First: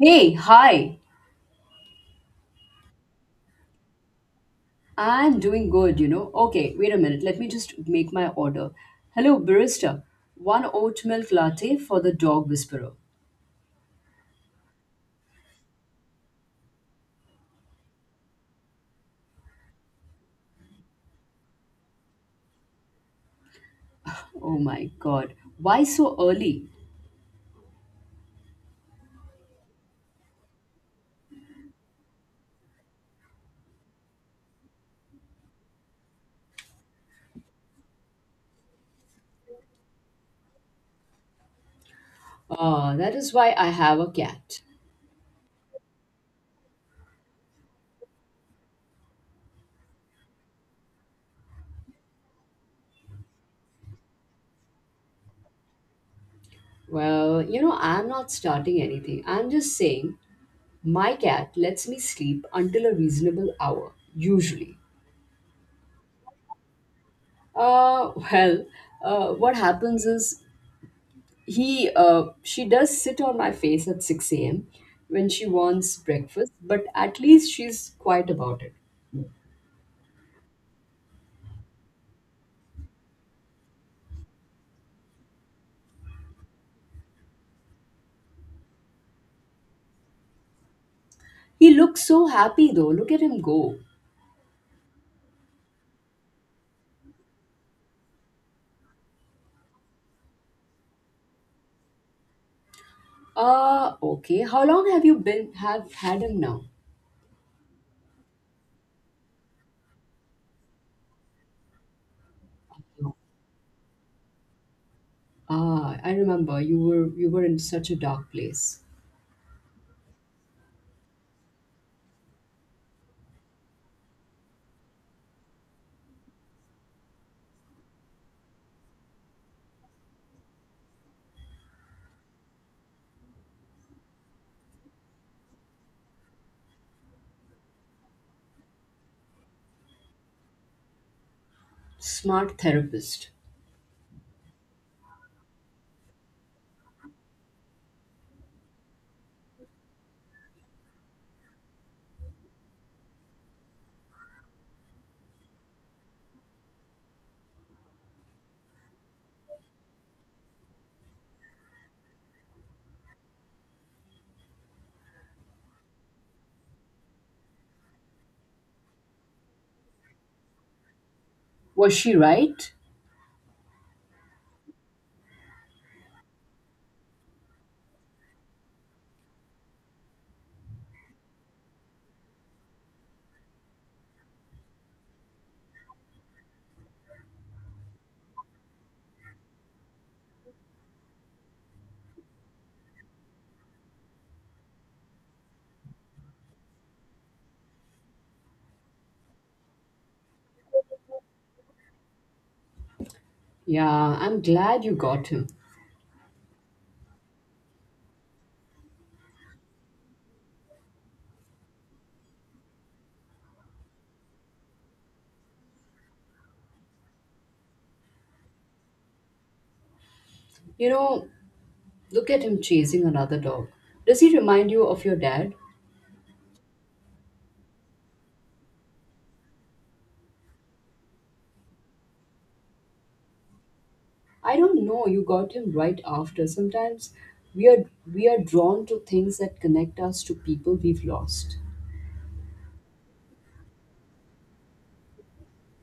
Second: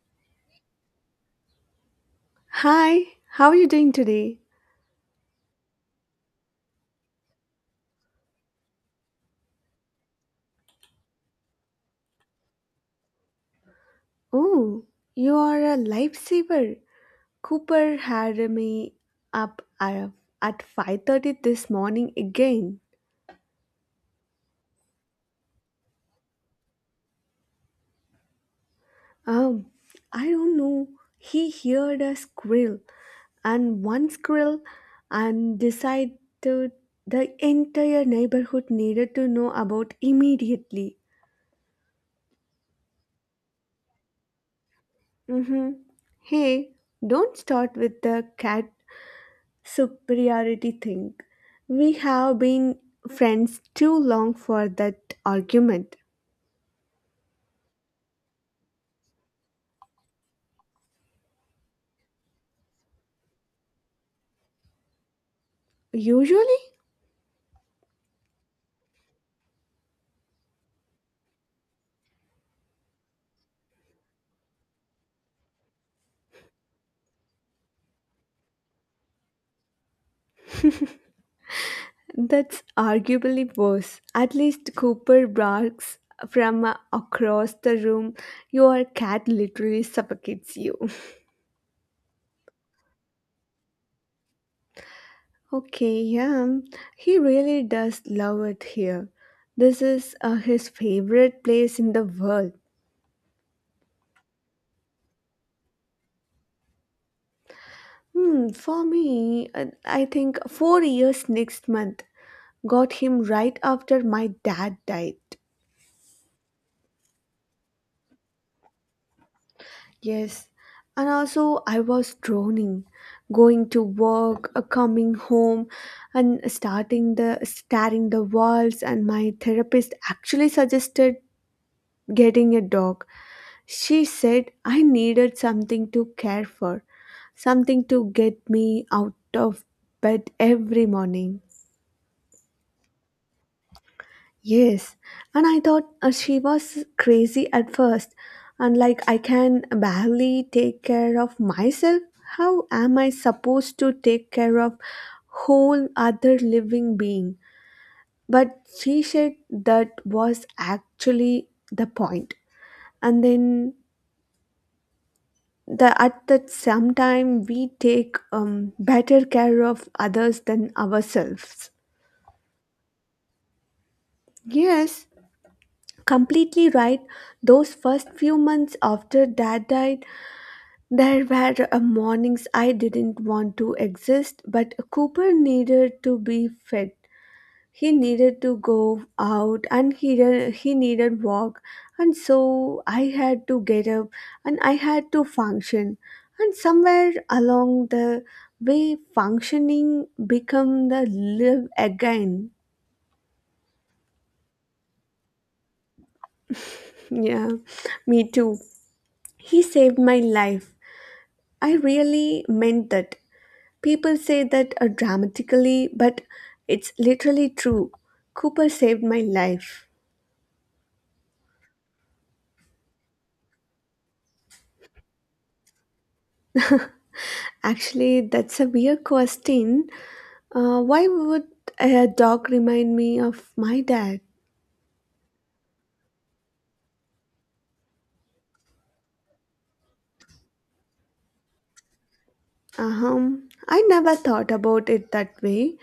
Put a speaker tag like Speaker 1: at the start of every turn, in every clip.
Speaker 1: Hey, hi.
Speaker 2: Hi, how are you doing today?
Speaker 1: I'm doing good. Okay, wait a minute. Let me just make my order. Hello, barista. One oat milk latte for the dog whisperer.
Speaker 2: Oh, you are a lifesaver. Cooper had me up at 5:30 this morning again.
Speaker 1: Oh my god. Why so early?
Speaker 2: Um, I don't know. He heard a squirrel and one squirrel and decided the entire neighborhood needed to know about immediately.
Speaker 1: That is why I have a cat.
Speaker 2: Mm-hmm. Hey, don't start with the cat superiority thing. We have been friends too long for that argument.
Speaker 1: Well, I'm not starting anything. I'm just saying my cat lets me sleep until a reasonable hour, usually.
Speaker 2: Usually,
Speaker 1: Well, what happens is he she does sit on my face at 6 a.m. when she wants breakfast, but at least she's quiet about it.
Speaker 2: that's arguably worse. At least Cooper barks from across the room. Your cat literally suffocates you.
Speaker 1: He looks so happy though. Look at him go.
Speaker 2: Okay, yeah, he really does love it here. This is his favorite place in the world.
Speaker 1: Okay, how long have you been have had him now?
Speaker 2: Hmm, for me, I think 4 years next month. Got
Speaker 1: No.
Speaker 2: him right after my dad died.
Speaker 1: I remember you were in such a dark place.
Speaker 2: Yes, and also I was droning, going to work, coming home, and starting the staring the walls. And my therapist actually suggested getting a dog. She said I needed something to care for, something to get me out of bed every morning.
Speaker 1: Smart therapist.
Speaker 2: Yes, and I thought she was crazy at first, and like I can barely take care of myself. How am I supposed to take care of whole other living being? But she said that was actually the point. And then the at that same time we take better care of others than ourselves.
Speaker 1: Was she right?
Speaker 2: Yes, completely right. Those first few months after dad died, there were mornings I didn't want to exist, but Cooper needed to be fed. He needed to go out and he needed walk. And so I had to get up and I had to function. And somewhere along the way, functioning become the live again.
Speaker 1: Yeah, I'm glad you got him.
Speaker 2: Yeah, me too. He saved my life. I really meant that. People say that dramatically, but it's literally true. Cooper saved my life.
Speaker 1: you know Look at him chasing another dog. Does he remind you of your dad?
Speaker 2: Actually, that's a weird question. Why would a dog remind me of my dad?
Speaker 1: I don't know, you got him right after. Sometimes we are we are drawn to things that connect us to people we've lost.
Speaker 2: I never thought about it that way.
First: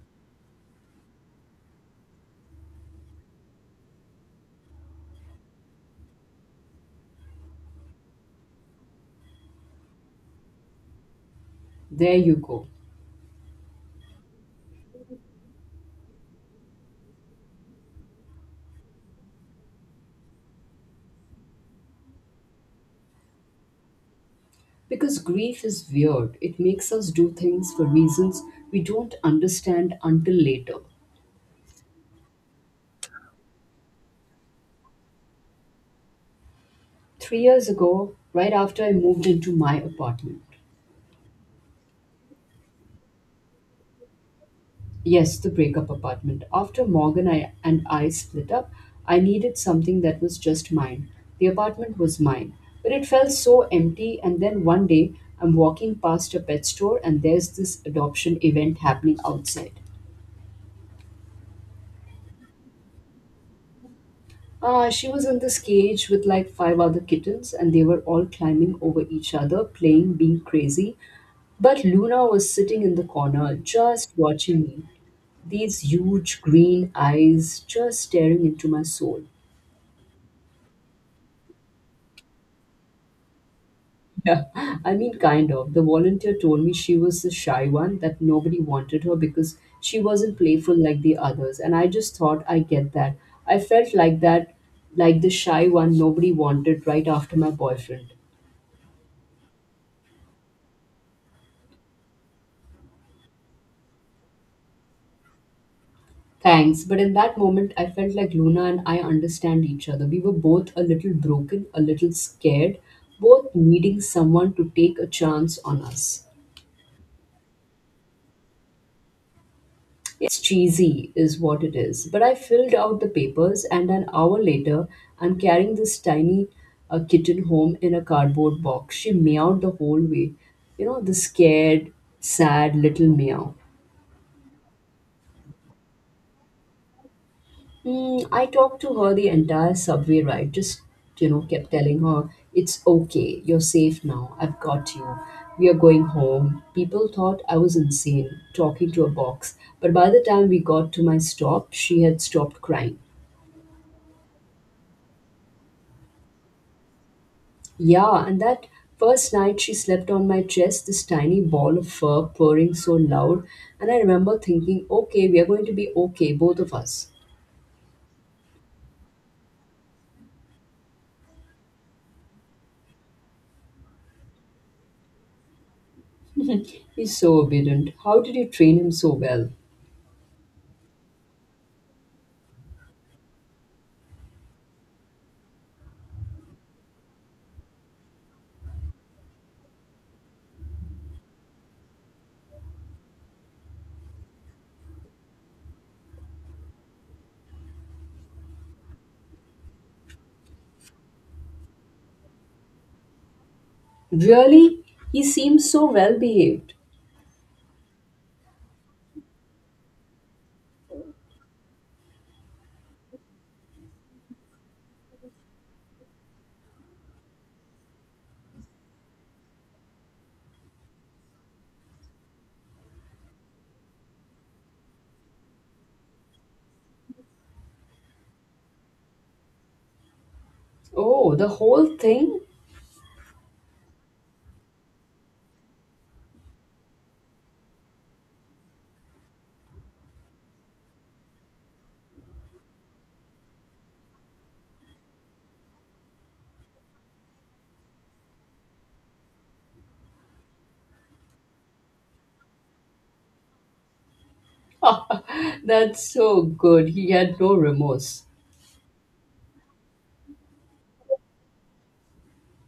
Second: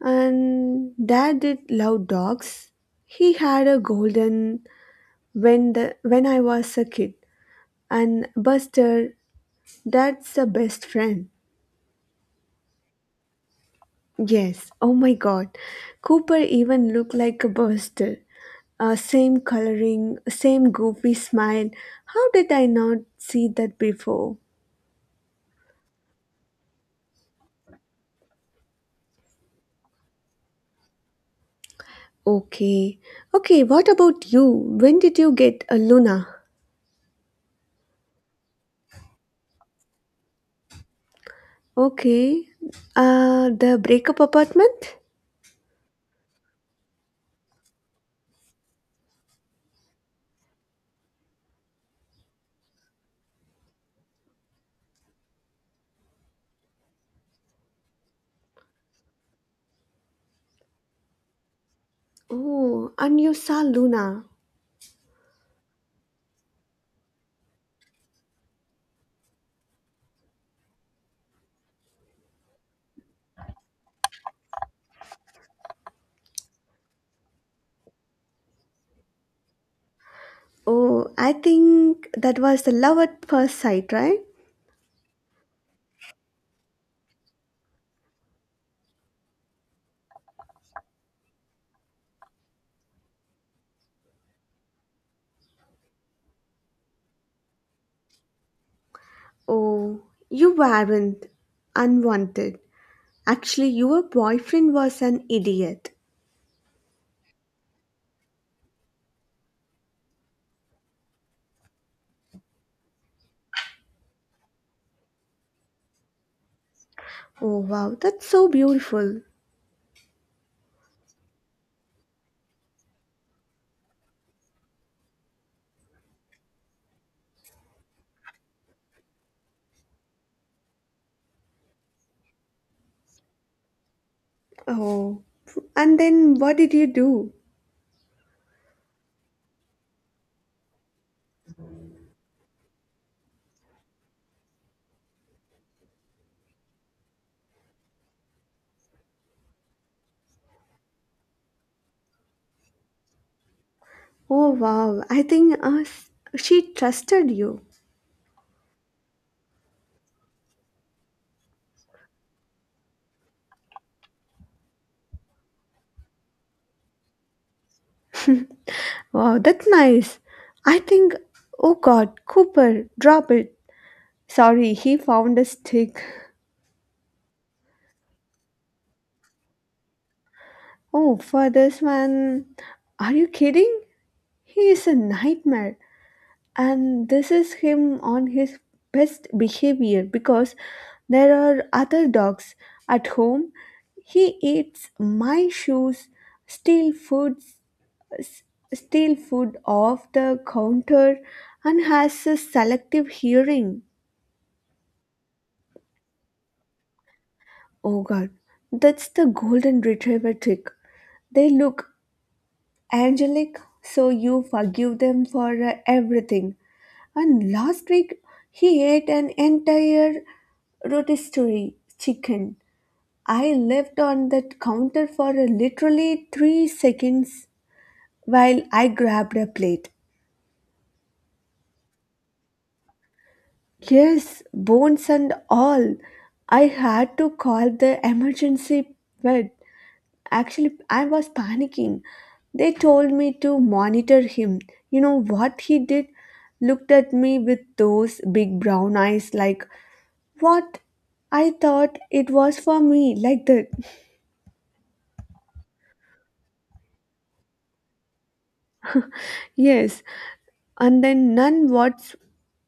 Speaker 2: And dad did love dogs. He had a golden when I was a kid, and Buster, dad's a best friend.
Speaker 1: There you go.
Speaker 2: Yes, oh my god. Cooper even looked like a buster. Same coloring, same goofy smile. How did I not see that before?
Speaker 1: Because grief is weird. It makes us do things for reasons we don't understand until later.
Speaker 2: Okay. Okay, what about you? When did you get a Luna?
Speaker 1: 3 years ago, right after I moved into my apartment.
Speaker 2: Okay. The breakup apartment?
Speaker 1: Yes, the breakup apartment. After Morgan and I split up, I needed something that was just mine. The apartment was mine, but it felt so empty. And then one day, I'm walking past a pet store, and there's this adoption event happening outside.
Speaker 2: Oh, and you saw Luna.
Speaker 1: Ah, she was in this cage with like five other kittens, and they were all climbing over each other, playing, being crazy. But Luna was sitting in the corner, just watching me. These huge green eyes just staring into my soul.
Speaker 2: Oh, I think that was the love at first sight, right?
Speaker 1: Yeah, I mean, kind of. The volunteer told me she was the shy one, that nobody wanted her because she wasn't playful like the others. And I just thought, I get that. I felt like that, like the shy one nobody wanted right after my boyfriend.
Speaker 2: Oh, you weren't unwanted. Actually, your boyfriend was an idiot.
Speaker 1: Thanks. But in that moment, I felt like Luna and I understand each other. We were both a little broken, a little scared, both needing someone to take a chance on us.
Speaker 2: Oh wow, that's so beautiful.
Speaker 1: It's cheesy, is what it is. But I filled out the papers, and an hour later, I'm carrying this tiny kitten home in a cardboard box. She meowed the whole way. You know, the scared, sad little meow.
Speaker 2: Oh, and then what did you do?
Speaker 1: I talked to her the entire subway ride, just, kept telling her, it's okay, you're safe now, I've got you. We are going home. People thought I was insane talking to a box, but by the time we got to my stop, she had stopped crying.
Speaker 2: Oh wow, I think she trusted you.
Speaker 1: Yeah, and that first night she slept on my chest, this tiny ball of fur purring so loud. And I remember thinking, okay, we are going to be okay, both of us.
Speaker 2: Wow, that's nice. I think, oh god, Cooper, drop it. Sorry, he found a stick.
Speaker 1: He's so obedient. How did you train him so well?
Speaker 2: Oh, for this one, are you kidding? He is a nightmare. And this is him on his best behavior because there are other dogs at home. He eats my shoes, steal foods s- steal food off the counter, and has a selective hearing.
Speaker 1: Really? He seems so well behaved.
Speaker 2: Oh god, that's the golden retriever trick. They look angelic so you forgive them for everything. And last week, he ate an entire rotisserie chicken. I left on that counter for literally 3 seconds while I grabbed a plate.
Speaker 1: Oh, the whole thing?
Speaker 2: Yes, bones and all. I had to call the emergency vet. Actually, I was panicking. They told me to monitor him. You know what he did? Looked at me with those big brown eyes like, what? I thought it was for me, like that.
Speaker 1: That's so good. He had no remorse.
Speaker 2: Yes, and then none what's,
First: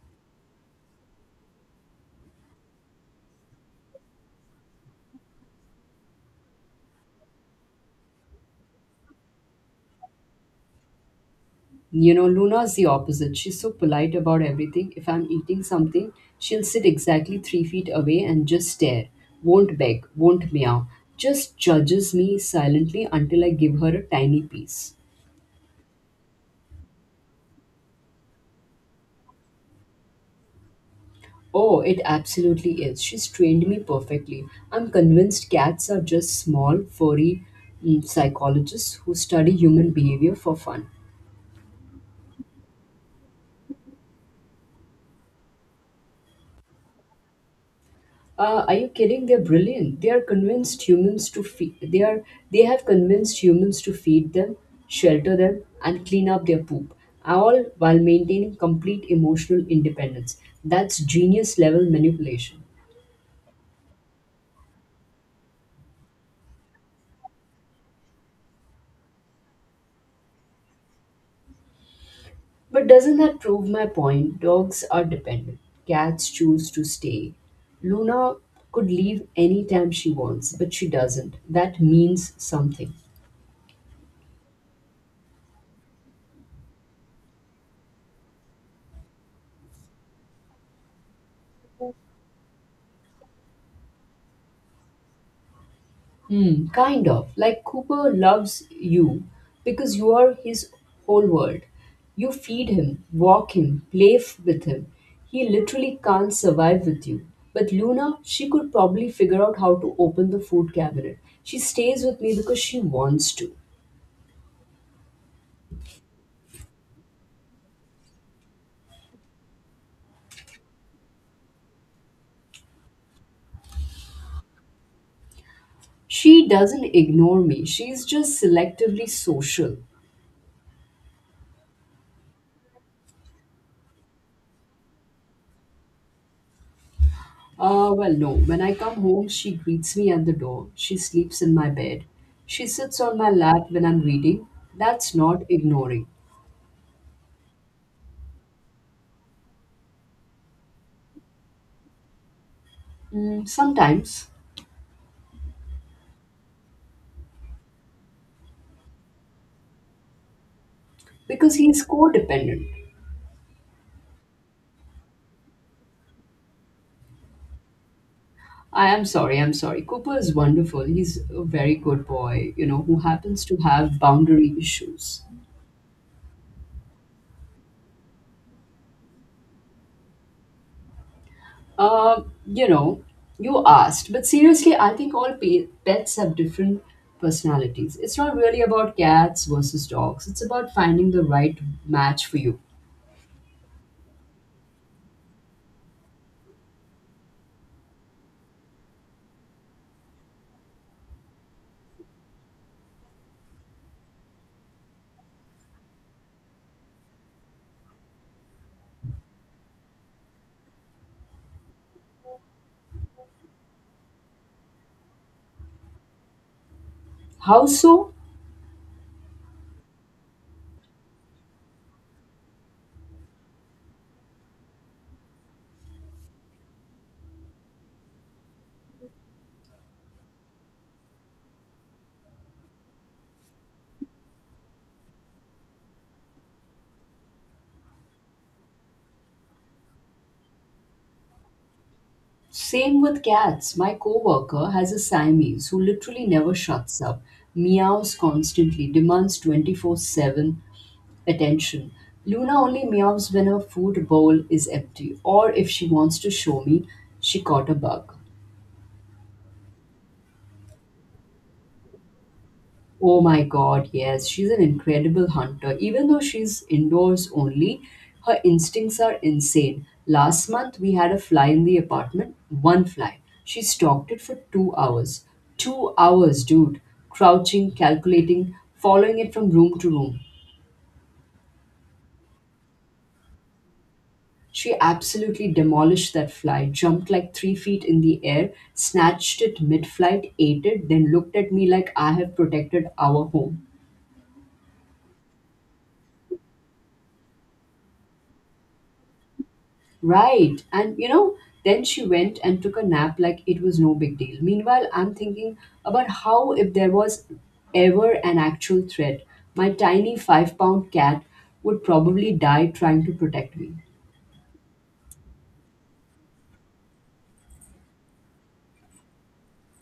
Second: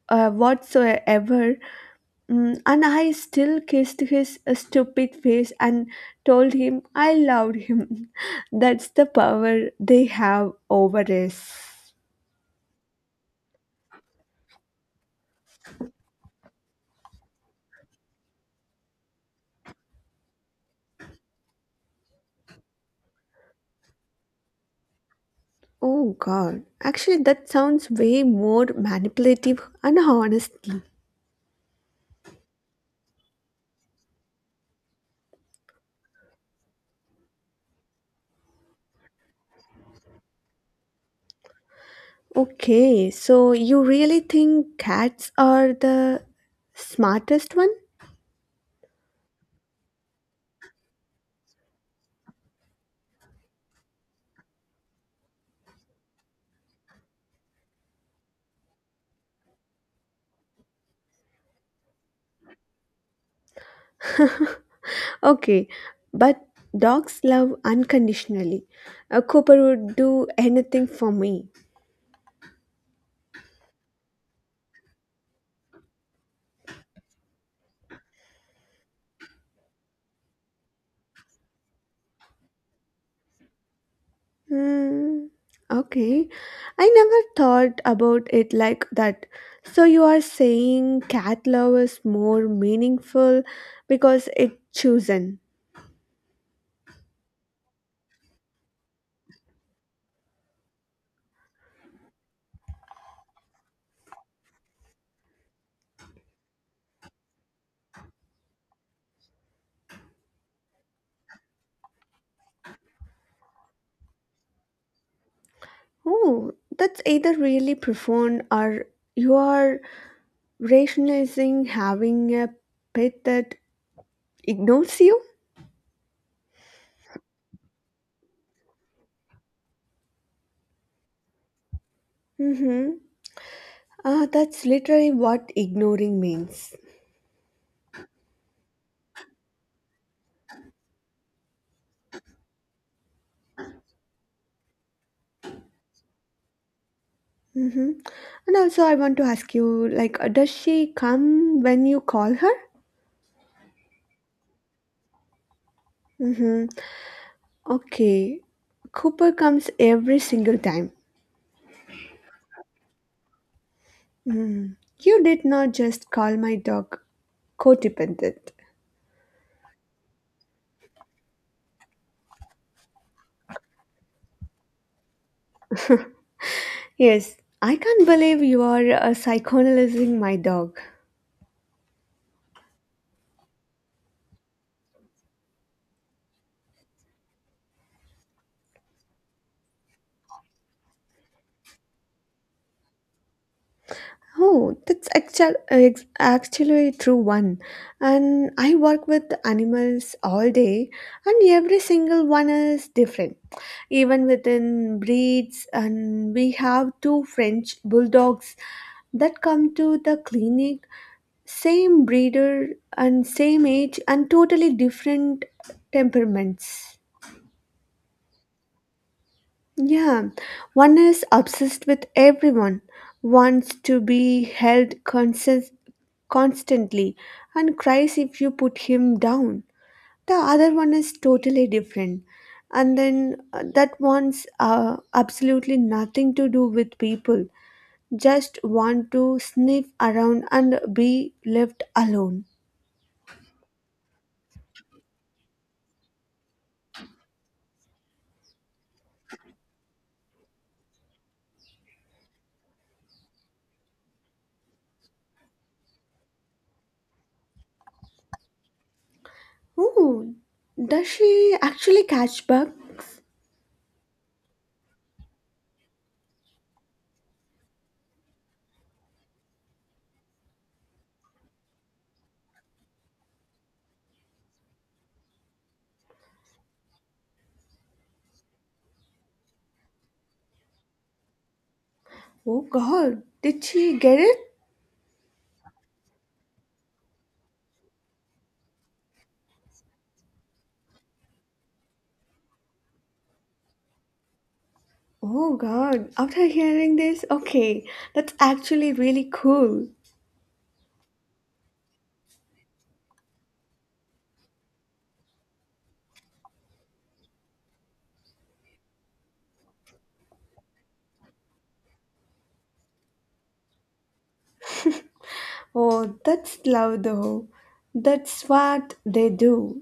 Speaker 2: whatsoever. Mm, and I still kissed his stupid face and told him I loved him. That's the power they have over us.
Speaker 1: You know, Luna's the opposite. She's so polite about everything. If I'm eating something, she'll sit exactly 3 feet away and just stare. Won't beg, won't meow. Just judges me silently until I give her a tiny piece.
Speaker 2: Oh god, actually, that sounds way more manipulative and honestly.
Speaker 1: Oh, it absolutely is. She's trained me perfectly. I'm convinced cats are just small, furry psychologists who study human behavior for fun.
Speaker 2: Okay, so you really think cats are the smartest one?
Speaker 1: Are you kidding? They're brilliant. They are convinced humans to feed. They are. They have convinced humans to feed them, shelter them, and clean up their poop, all while maintaining complete emotional independence. That's genius level manipulation.
Speaker 2: Okay, but dogs love unconditionally. A Cooper would do anything for me.
Speaker 1: But doesn't that prove my point? Dogs are dependent. Cats choose to stay. Luna could leave anytime she wants, but she doesn't. That means something.
Speaker 2: Hmm. Okay, I never thought about it like that. So you are saying cat love is more meaningful because it chosen.
Speaker 1: Hmm, kind of. Like Cooper loves you because you are his whole world. You feed him, walk him, play with him. He literally can't survive with you. But Luna, she could probably figure out how to open the food cabinet. She stays with me because she wants to.
Speaker 2: Oh, that's either really profound or you are rationalizing having a pet that ignores you.
Speaker 1: She doesn't ignore me, she's just selectively social.
Speaker 2: Mm-hmm. Ah, that's literally what ignoring means.
Speaker 1: Well, no. When I come home, she greets me at the door. She sleeps in my bed. She sits on my lap when I'm reading. That's not ignoring.
Speaker 2: Mm-hmm. And also, I want to ask you, like, does she come when you call her?
Speaker 1: Sometimes,
Speaker 2: Mm-hmm. Okay. Cooper comes every single time.
Speaker 1: because he's codependent.
Speaker 2: Mm. You did not just call my dog codependent.
Speaker 1: I am sorry, I'm sorry. Cooper is wonderful. He's a very good boy, who happens to have boundary issues.
Speaker 2: Yes, I can't believe you are psychoanalyzing my dog.
Speaker 1: Uh, you know, you asked, but seriously, I think all pets have different personalities. It's not really about cats versus dogs, it's about finding the right match for you.
Speaker 2: Oh, that's actually a true one. And I work with animals all day, and every single one is different. Even within breeds, and we have two French bulldogs that come to the clinic, same breeder and same age, and totally different temperaments.
Speaker 1: How so?
Speaker 2: Yeah, one is obsessed with everyone, wants to be constantly, and cries if you put him down. The other one is totally different. And then that wants absolutely nothing to do with people, just want to sniff around and be left alone.
Speaker 1: Same with cats. My coworker has a Siamese who literally never shuts up, meows constantly, demands 24/7 attention. Luna only meows when her food bowl is empty or if she wants to show me she caught a bug.
Speaker 2: Oh, does she actually catch bug?
Speaker 1: Oh my god, yes, she's an incredible hunter. Even though she's indoors only, her instincts are insane. Last month, we had a fly in the apartment, one fly. She stalked it for 2 hours. 2 hours, dude. Crouching, calculating, following it from room to room.
Speaker 2: Oh god, did she get it?
Speaker 1: She absolutely demolished that fly, jumped like 3 feet in the air, snatched it mid flight, ate it, then looked at me like I have protected our home.
Speaker 2: Oh God, after hearing this, okay, that's actually really cool.
Speaker 1: Right. And then she went and took a nap like it was no big deal. Meanwhile, I'm thinking about how, if there was ever an actual threat, my tiny 5-pound cat would probably die trying to protect me.
Speaker 2: Oh, that's love though. That's what they do.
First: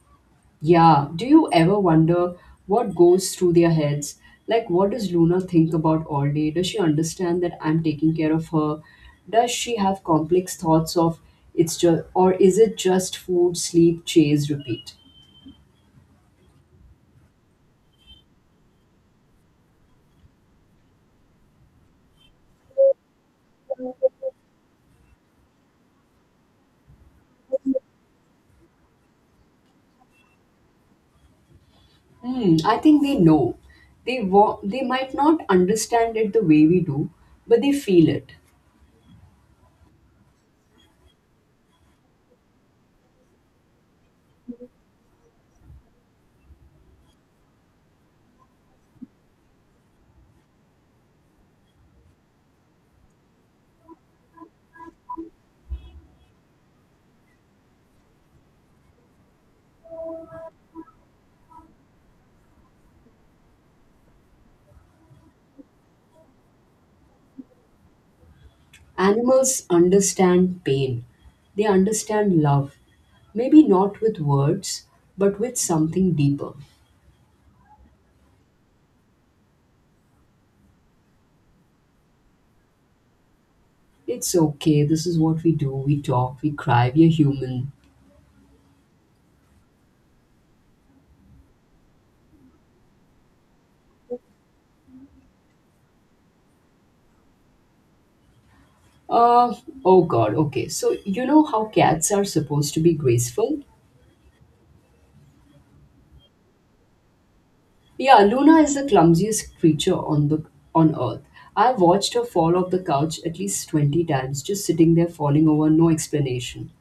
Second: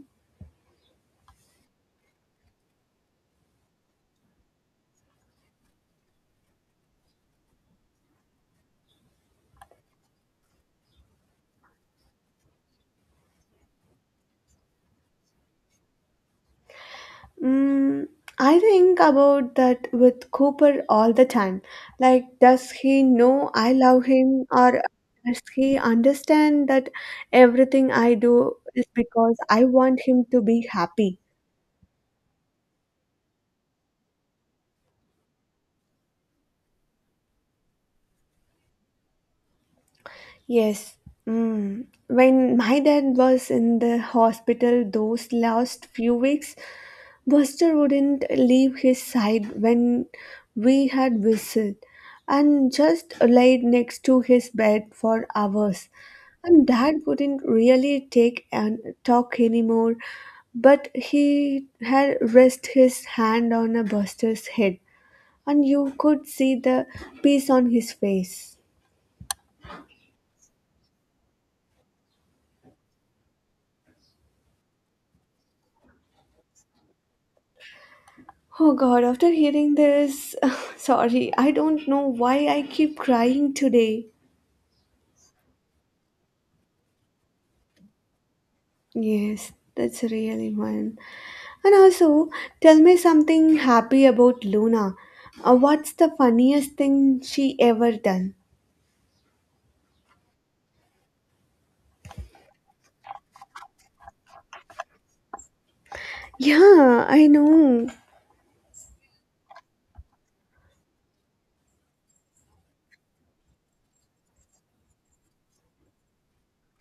Speaker 1: Yeah. Do you ever wonder what goes through their heads? Like, what does Luna think about all day? Does she understand that I'm taking care of her? Does she have complex thoughts of or is it just food, sleep, chase, repeat?
Speaker 2: Mm, I think about that with Cooper all the time. Like, does he know I love him, or does he understand that everything I do is because I want him to be happy?
Speaker 1: Hmm, I think they know. They might not understand it the way we do, but they feel it.
Speaker 2: Yes. Mm. When my dad was in the hospital those last few weeks, Buster wouldn't leave his side when we had visit and just laid next to his bed for hours. And dad couldn't really take and talk anymore, but he had rest his hand on a Buster's head and you could see the peace on his face.
Speaker 1: Animals understand pain. They understand love. Maybe not with words, but with something deeper.
Speaker 2: Oh God, after hearing this, sorry, I don't know why I keep crying today.
Speaker 1: It's okay. This is what we do. We talk, we cry, we're human.
Speaker 2: Yes, that's really one. And also, tell me something happy about Luna. What's the funniest thing she ever done?
Speaker 1: Uh, oh God, okay. So, you know how cats are supposed to be graceful?
Speaker 2: Yeah, I know.
Speaker 1: Yeah, Luna is the clumsiest creature on the on Earth. I have watched her fall off the couch at least 20 times, just sitting there falling over, no explanation.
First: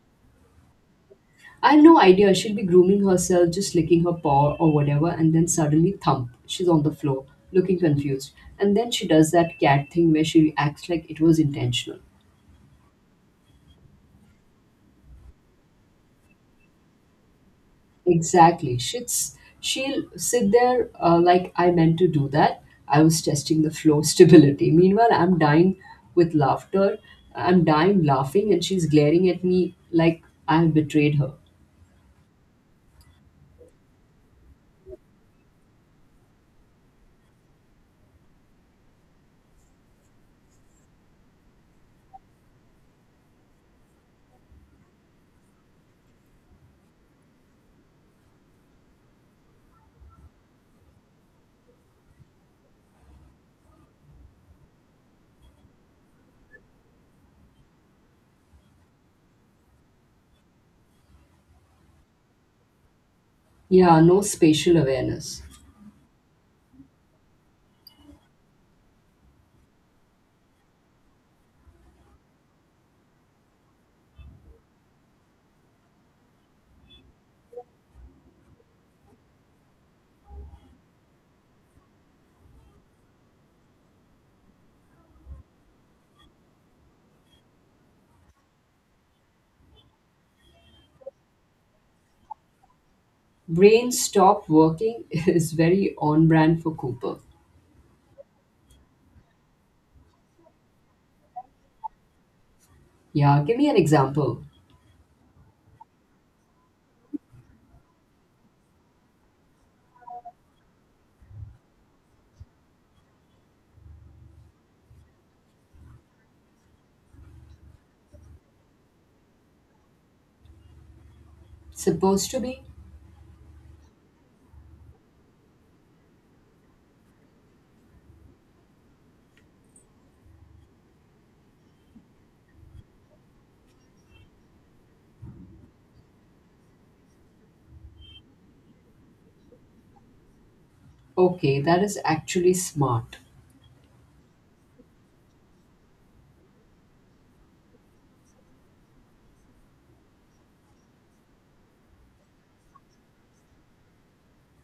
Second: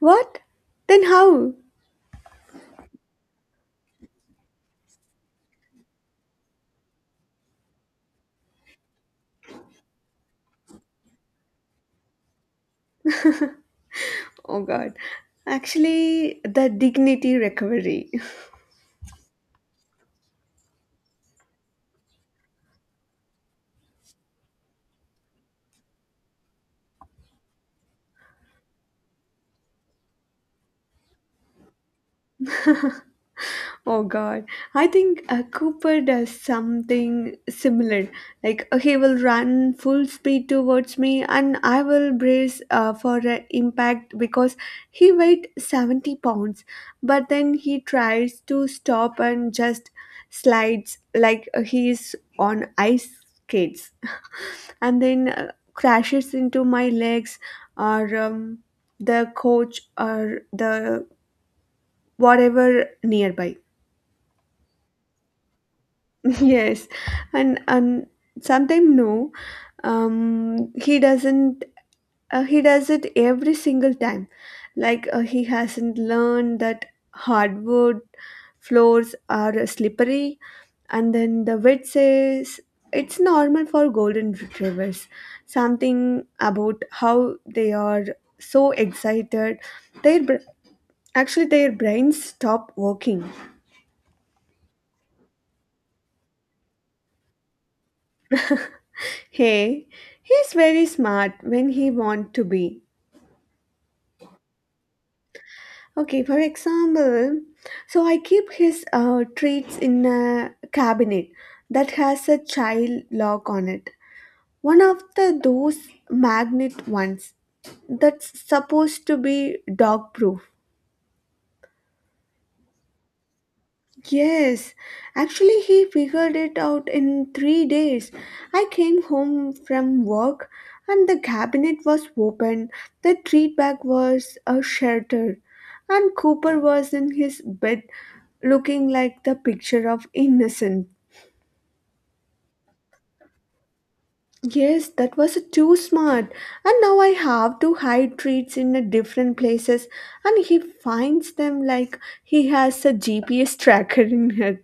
Speaker 2: What? Then how?
Speaker 1: I have no idea. She'll be grooming herself, just licking her paw or whatever, and then suddenly thump, she's on the floor, looking confused. And then she does that cat thing where she acts like it was intentional.
Speaker 2: Oh God. Actually, the dignity recovery.
Speaker 1: Exactly. She'll sit there like, I meant to do that. I was testing the flow stability. Meanwhile, I'm dying with laughter. I'm dying laughing, and she's glaring at me like I've betrayed her.
Speaker 2: Oh God, I think Cooper does something similar. Like he will run full speed towards me, and I will brace for an impact because he weighed 70 pounds. But then he tries to stop and just slides like he is on ice skates, and then crashes into my legs or the coach or the whatever nearby.
Speaker 1: Yeah, no spatial awareness.
Speaker 2: Yes, and sometimes no, he doesn't. He does it every single time, like he hasn't learned that hardwood floors are slippery, and then the vet says it's normal for golden retrievers. Something about how they are so excited, their br- actually their brains stop working.
Speaker 1: Brain stop working is very on brand for Cooper.
Speaker 2: Hey, he's very smart when he want to be.
Speaker 1: Yeah, give me an example.
Speaker 2: Okay, for example, so I keep his treats in a cabinet that has a child lock on it. One of the those magnet ones that's supposed to be dog proof.
Speaker 1: Supposed to be?
Speaker 2: Yes, actually, he figured it out in 3 days. I came home from work and the cabinet was open, the treat bag was a shelter, and Cooper was in his bed looking like the picture of innocent.
Speaker 1: Okay, that is actually smart.
Speaker 2: Yes, that was too smart. And now I have to hide treats in a different places and he finds them like he has a GPS tracker in it.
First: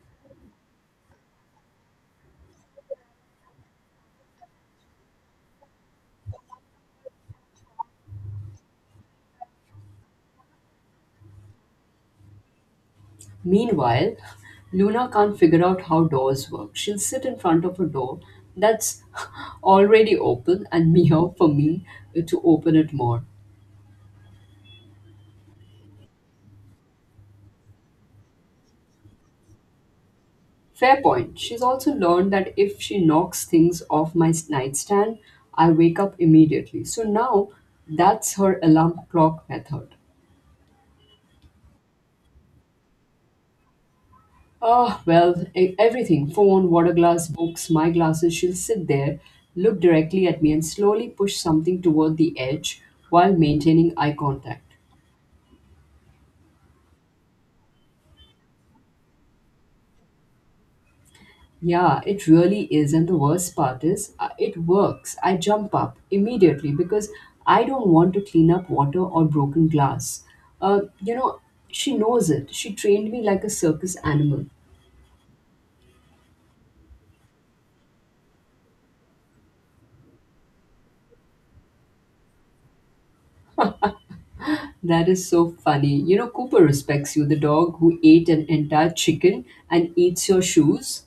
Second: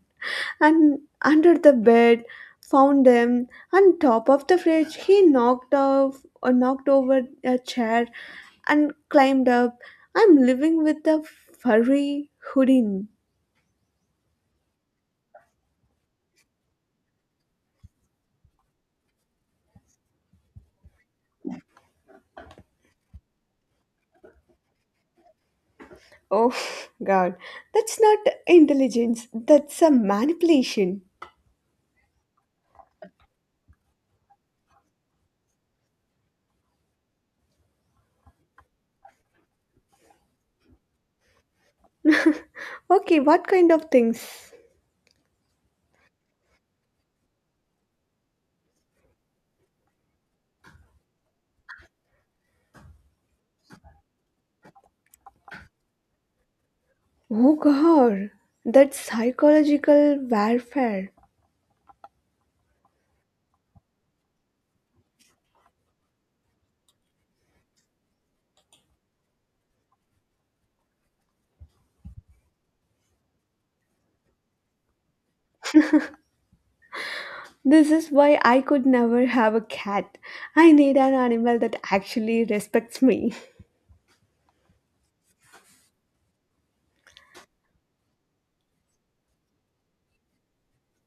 Speaker 2: And under the bed found them on top of the fridge he knocked off or knocked over a chair and climbed up. I'm living with a furry hoodie.
Speaker 1: Meanwhile, Luna can't figure out how doors work. She'll sit in front of a door that's already open and meow for me to open it more.
Speaker 2: Oh god, that's not intelligence, that's a
Speaker 1: Fair
Speaker 2: manipulation.
Speaker 1: point. She's also learned that if she knocks things off my nightstand, I wake up immediately. So now that's her alarm clock method.
Speaker 2: Okay, what kind of things?
Speaker 1: Oh, well, everything phone, water glass, books, my glasses. She'll sit there, look directly at me, and slowly push something toward the edge while maintaining eye contact.
Speaker 2: Oh god, that psychological warfare.
Speaker 1: Yeah, it really is. And the worst part is, it works. I jump up immediately because I don't want to clean up water or broken glass. Uh, you know, she knows it. She trained me like a circus animal.
Speaker 2: This is why I could never have a cat. I need an animal that actually respects me.
Speaker 1: That is so funny. You know, Cooper respects you, the dog who ate an entire chicken and eats your shoes.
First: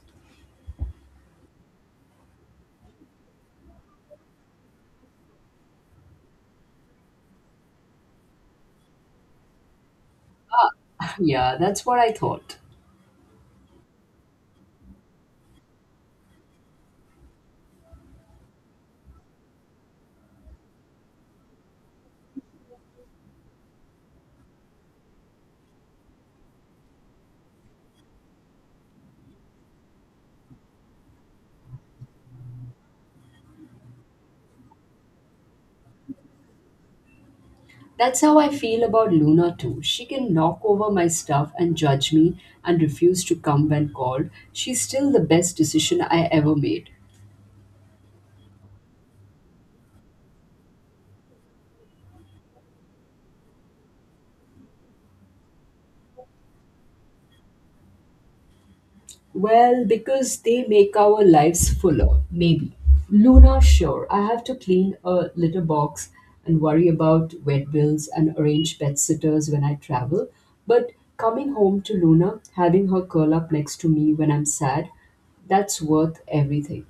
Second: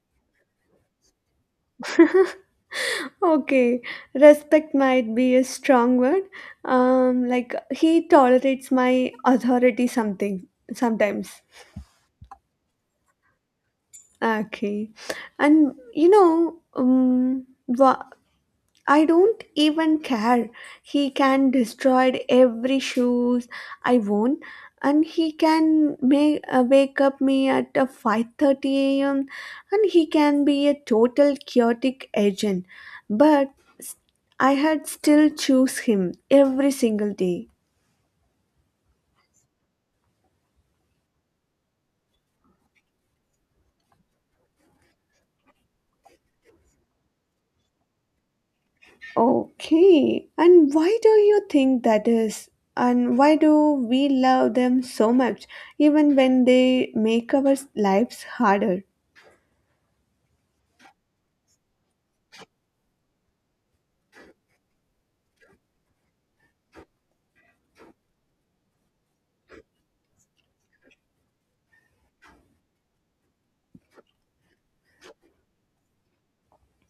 Speaker 2: Okay, respect might be a strong word. Like he tolerates my authority something sometimes.
Speaker 1: Yeah, that's what I thought.
Speaker 2: Okay, and you know, wha I don't even care. He can destroy every shoes I own, and he can make wake up me at 5:30 a.m. and he can be a total chaotic agent. But I had still choose him every single day.
Speaker 1: That's how I feel about Luna too. She can knock over my stuff and judge me and refuse to come when called. She's still the best decision I ever made.
Speaker 2: Okay, and why do you think that is? And why do we love them so much, even when they make our lives harder?
Speaker 1: Well, because they make our lives fuller, maybe. Luna, sure, I have to clean a litter box and worry about vet bills and arrange pet sitters when I travel. But coming home to Luna, having her curl up next to me when I'm sad, that's worth everything.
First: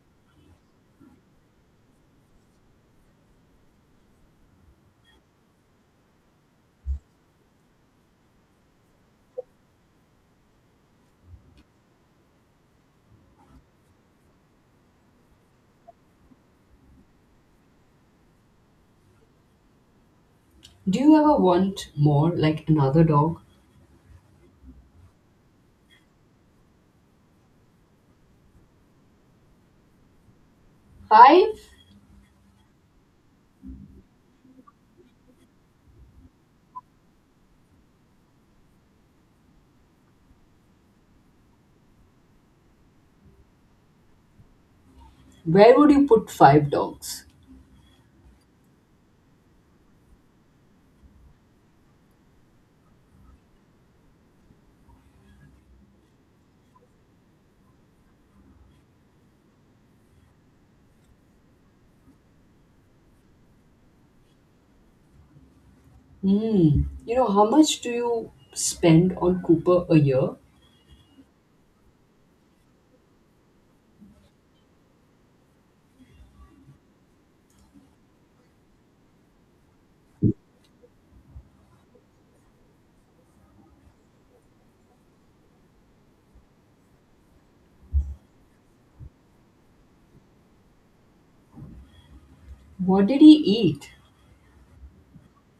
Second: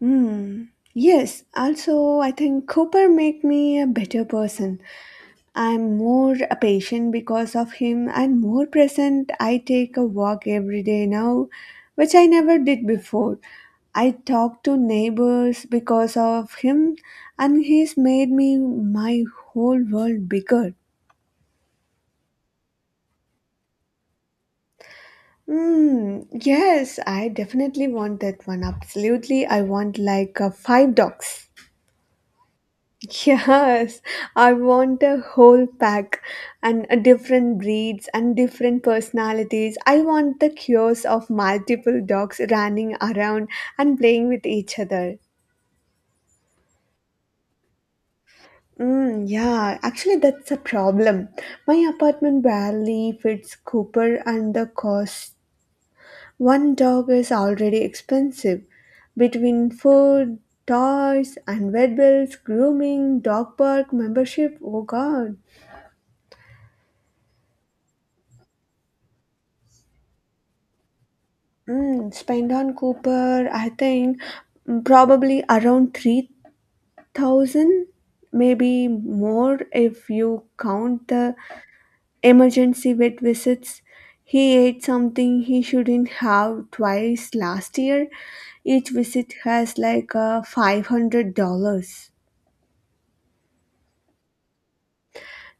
Speaker 2: Hmm. Yes. Also, I think Cooper make me a better person. I'm more a patient because of him. I'm more present. I take a walk every day now, which I never did before. I talk to neighbors because of him, and he's made me my whole world bigger.
Speaker 1: Do you ever want more, like another dog?
Speaker 2: Mm, yes, I definitely want that one. Absolutely, I want like 5 dogs.
Speaker 1: Five?
Speaker 2: Yes, I want a whole pack and a different breeds and different personalities. I want the chaos of multiple dogs running around and playing with each other.
Speaker 1: Where would you put five dogs?
Speaker 2: Mm, yeah, actually, that's a problem. My apartment barely fits Cooper, and the cost one dog is already expensive. Between food, toys, and vet bills, grooming, dog park membership, oh god.
Speaker 1: Hmm. You know, how much do you spend on Cooper a year?
Speaker 2: Mm, spend on Cooper, I think mm, probably around 3,000, maybe more if you count the emergency vet visits. He ate something he shouldn't have twice last year. Each visit has like $500.
Speaker 1: What did he eat?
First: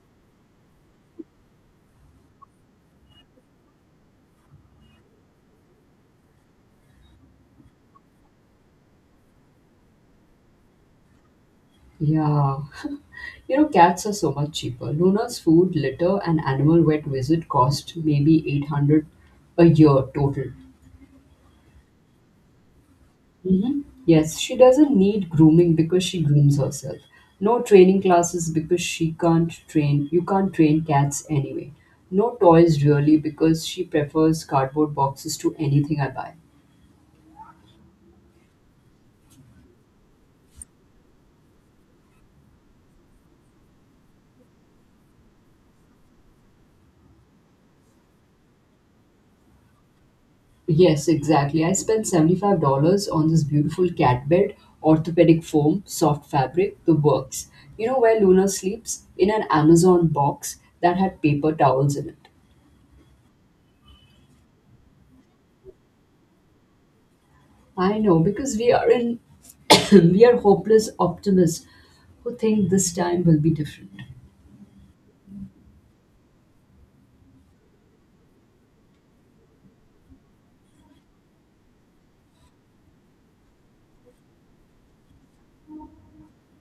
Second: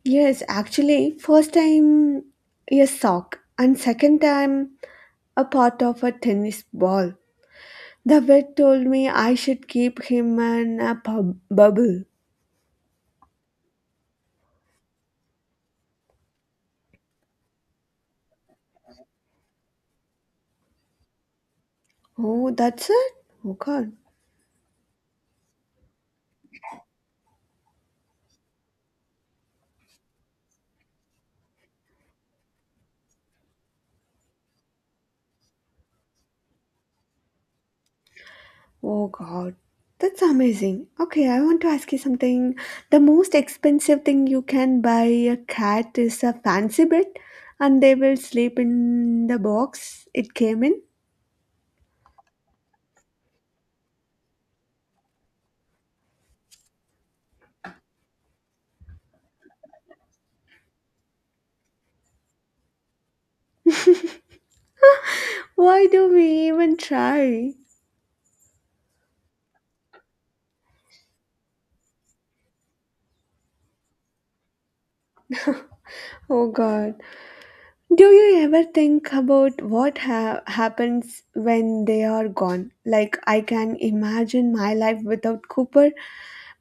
Speaker 2: Yes, actually, first time a sock, and second time a part of a tennis ball. The vet told me I should keep him in a bubble.
Speaker 1: Yeah. You know, cats are so much cheaper. Luna's food, litter, and animal vet visit cost maybe 800 a year total.
Speaker 2: Oh, that's it? Oh
Speaker 1: Mhm.
Speaker 2: god.
Speaker 1: Yes, she doesn't need grooming because she grooms herself. No training classes because she can't train. You can't train cats anyway. No toys really because she prefers cardboard boxes to anything I buy.
Speaker 2: Oh god. That's amazing. Okay, I want to ask you something. The most expensive thing you can buy a cat is a fancy bed, and they will sleep in the box it came in.
Speaker 1: Yes, exactly. I spent $75 on this beautiful cat bed, orthopedic foam, soft fabric, the works. You know where Luna sleeps? In an Amazon box that had paper towels in it.
Speaker 2: Why do we even try?
Speaker 1: I know because we are in we are hopeless optimists who think this time will be different.
Speaker 2: Oh god. Do you ever think about what happens when they are gone? Like, I can imagine my life without Cooper,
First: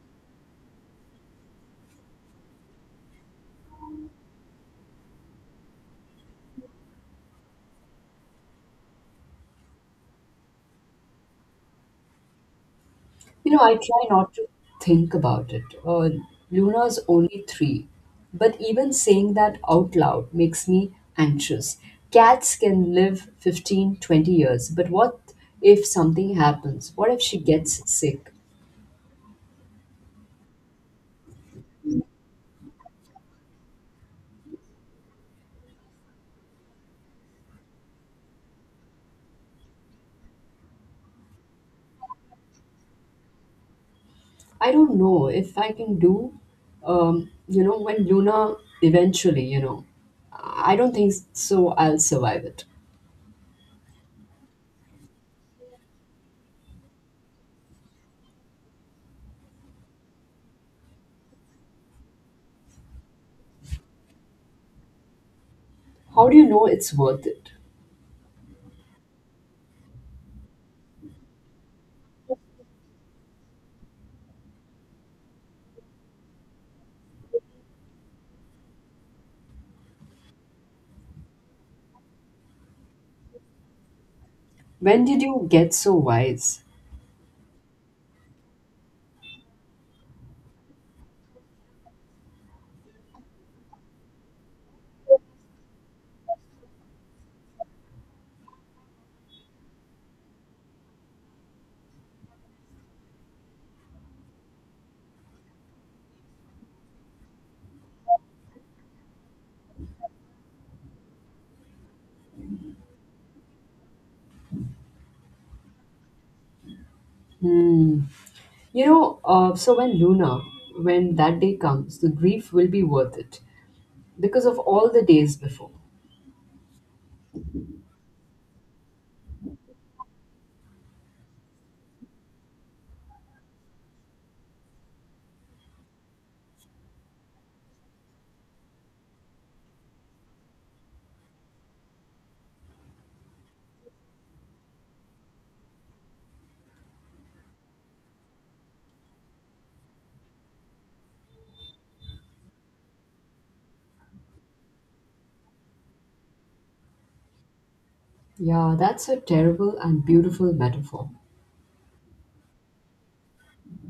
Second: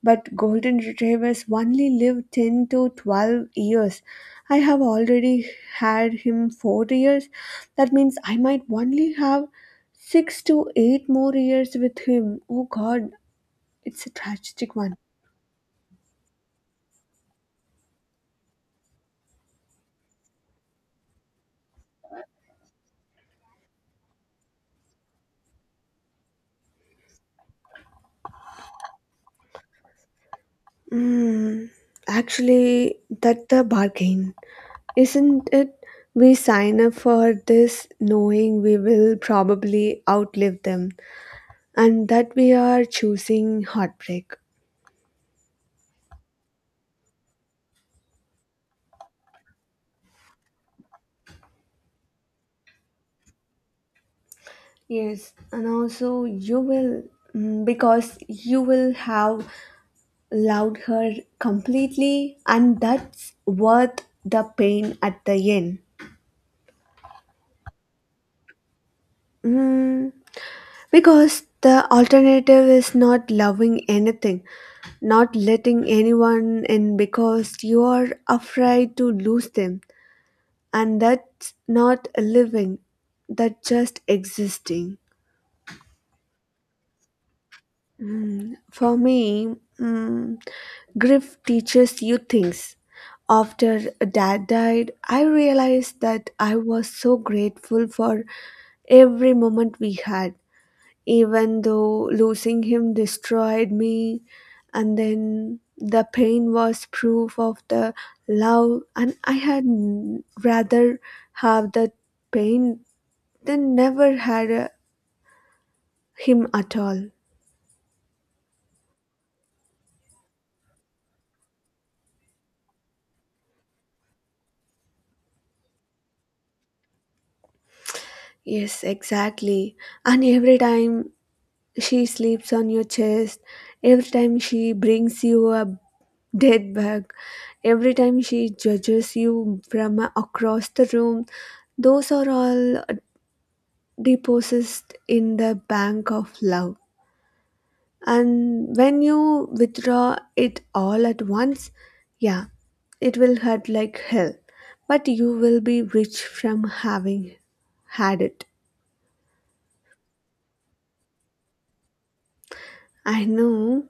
Speaker 2: but golden retrievers only live 10 to 12 years. I have already had him 4 years. That means I might only have 6 to 8 more years with him. Oh god,
Speaker 1: You know, I try
Speaker 2: it's a
Speaker 1: not to
Speaker 2: tragic one.
Speaker 1: think about it. Luna's only three, but even saying that out loud makes me anxious. Cats can live 15, 20 years, but what if something happens? What if she gets sick?
Speaker 2: Mm, Actually, that's the bargain, isn't it? We sign up for this knowing we will probably outlive them, and that we are choosing heartbreak.
Speaker 1: I don't know if I can do, when Luna eventually, I don't think so, I'll survive it.
Speaker 2: Yes, and also you will, because you will have loved her completely, and that's worth the pain at the end.
Speaker 1: How do you know it's worth it?
Speaker 2: Mm, because the alternative is not loving anything, not letting anyone in because you are afraid to lose them, and that's not living, that's just existing.
Speaker 1: When did you get so wise?
Speaker 2: For me, grief teaches you things. After dad died, I realized that I was so grateful for every moment we had, even though losing him destroyed me. And then the pain was proof of the love, and I had rather have that pain than never had him at all.
Speaker 1: Hmm. So when when that day comes, the grief will be worth it because of all the days before.
Speaker 2: Yes, exactly. And every time she sleeps on your chest. Every time she brings you a dead bug, every time she judges you from across the room, those are all deposits in the bank of love. And when you withdraw it all at once, yeah, it will hurt like hell. But you will be rich from having had it.
Speaker 1: Yeah, that's a terrible and beautiful metaphor.
Speaker 2: I know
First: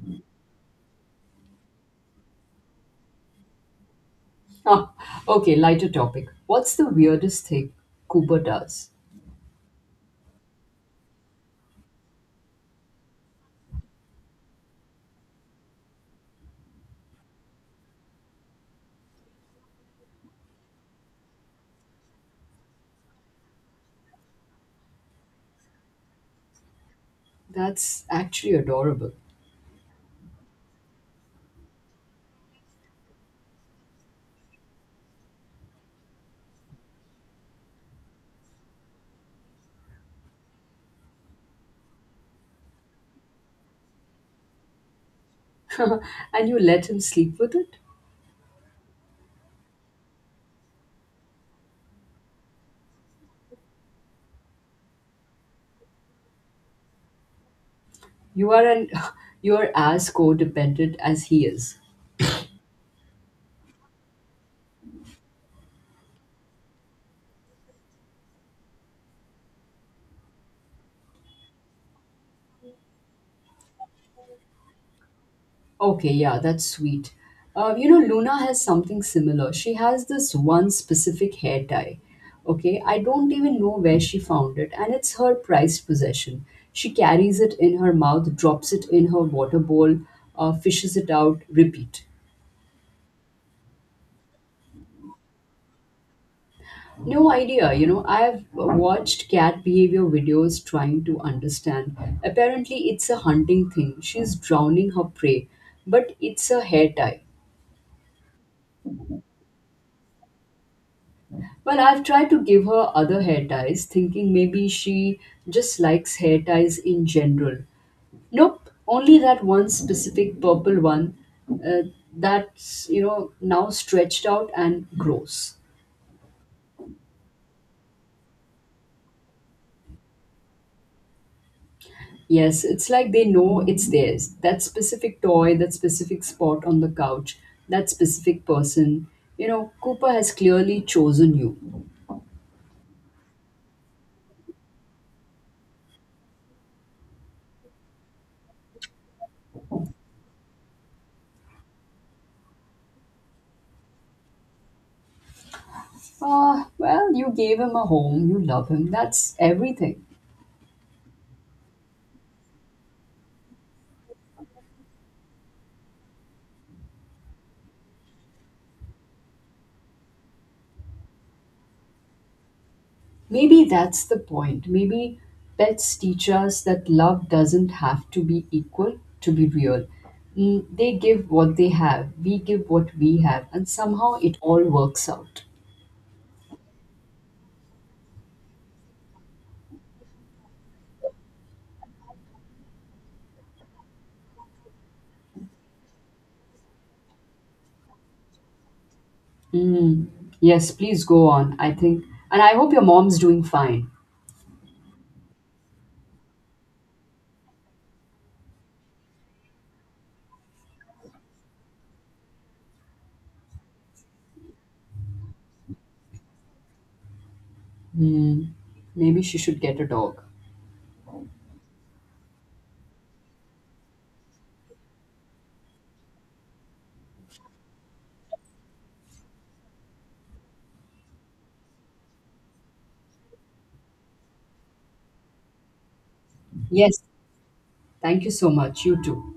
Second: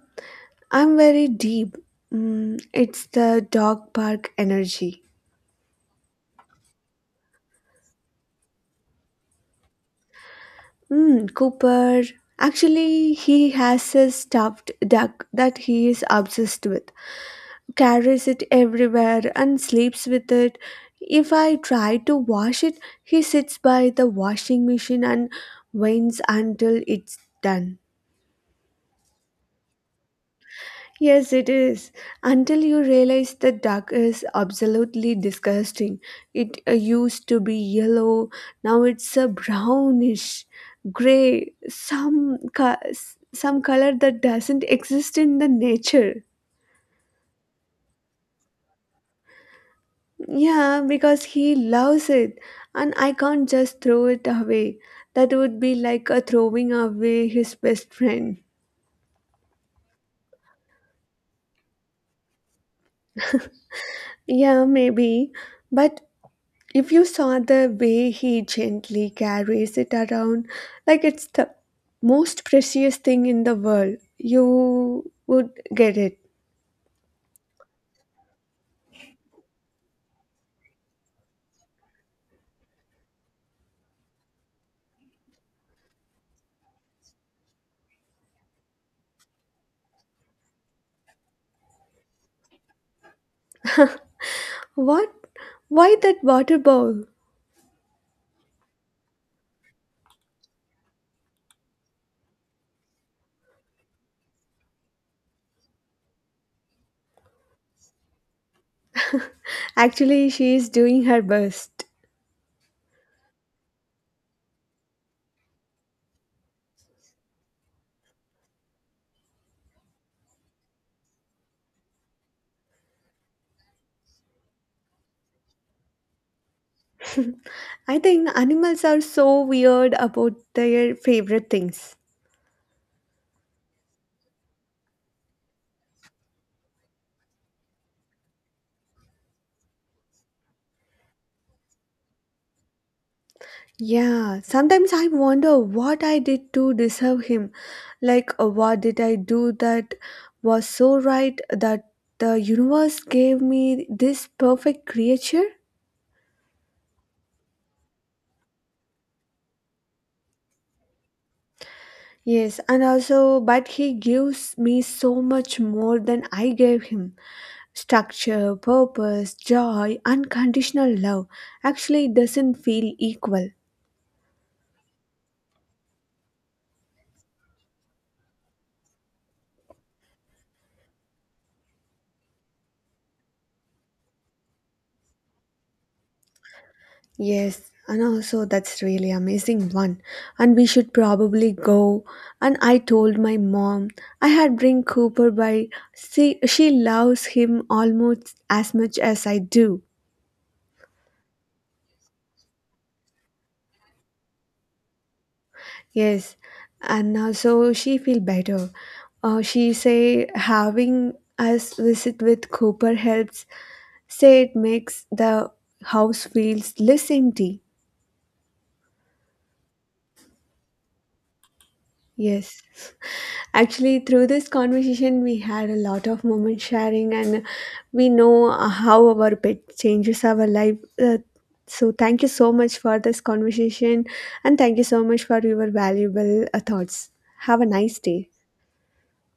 Speaker 2: I'm very deep. Mm, it's the dog park
Speaker 1: Ah,
Speaker 2: energy.
Speaker 1: okay, lighter topic. What's the weirdest thing Cooper does?
Speaker 2: Mm, Cooper. Actually, he has a stuffed duck that he is obsessed with, carries it everywhere and sleeps with it. If I try to wash it, he sits by the washing machine and waits until it's done.
Speaker 1: That's actually adorable.
Speaker 2: Yes, it is. Until you realize the duck is absolutely disgusting. It used to be yellow, now it's a brownish gray, some color that doesn't exist in the nature.
Speaker 1: And you let him sleep with it?
Speaker 2: Yeah, because he loves it, and I can't just throw it away. That would be like a throwing away his best friend.
Speaker 1: You are an You are as codependent as he is.
Speaker 2: Yeah, maybe. But if you saw the way he gently carries it around, like it's the most precious thing in the world, you would get
Speaker 1: Okay,
Speaker 2: it.
Speaker 1: yeah, that's sweet. Luna has something similar. She has this one specific hair tie. Okay, I don't even know where she found it, and it's her prized possession. She carries it in her mouth, drops it in her water bowl, fishes it out, repeat.
Speaker 2: What? Why that water bowl?
Speaker 1: No idea. I've watched cat behavior videos trying to understand. Apparently, it's a hunting thing. She's drowning her prey, but it's a hair tie.
Speaker 2: Actually, she is doing her
Speaker 1: Well,
Speaker 2: best.
Speaker 1: I've tried to give her other hair ties, thinking maybe she just likes hair ties in general. Nope, only that one specific purple one uh, that's, now stretched out and gross.
Speaker 2: I think animals are so weird about their favorite things.
Speaker 1: Yes, it's like they know it's theirs. That specific toy, that specific spot on the couch, that specific person. You know, Cooper has clearly chosen you.
Speaker 2: Yeah, sometimes I wonder what I did to deserve him. Like, what did I do that was so right that the universe gave me this perfect creature?
Speaker 1: Ah, well, you gave him a home, you love him, that's everything.
Speaker 2: Yes, and also, but he gives me so much more than I gave him: structure, purpose, joy, unconditional love. Actually, doesn't feel equal.
Speaker 1: Maybe that's the point. Maybe pets teach us that love doesn't have to be equal to be real. They give what they have, we give what we have, and somehow it all works out.
Speaker 2: Yes, and also that's really amazing one. And we should probably go. And I told my mom I had bring Cooper by. See, she loves him almost as much as I do.
Speaker 1: Mm, Yes, please go on. I think, and I hope your mom's doing fine.
Speaker 2: Yes, and also she feel better. She say having us visit with Cooper helps. Say it makes the house feels less empty.
Speaker 1: Mm, Maybe she should get a dog.
Speaker 2: Yes. Actually, through this conversation, we had a lot of moment sharing, and we know how our pet changes our life. Uh, so, thank you so much for this conversation, and thank you so much for your valuable
Speaker 1: Yes,
Speaker 2: thoughts. Have a nice
Speaker 1: thank
Speaker 2: day.
Speaker 1: you so much. You too.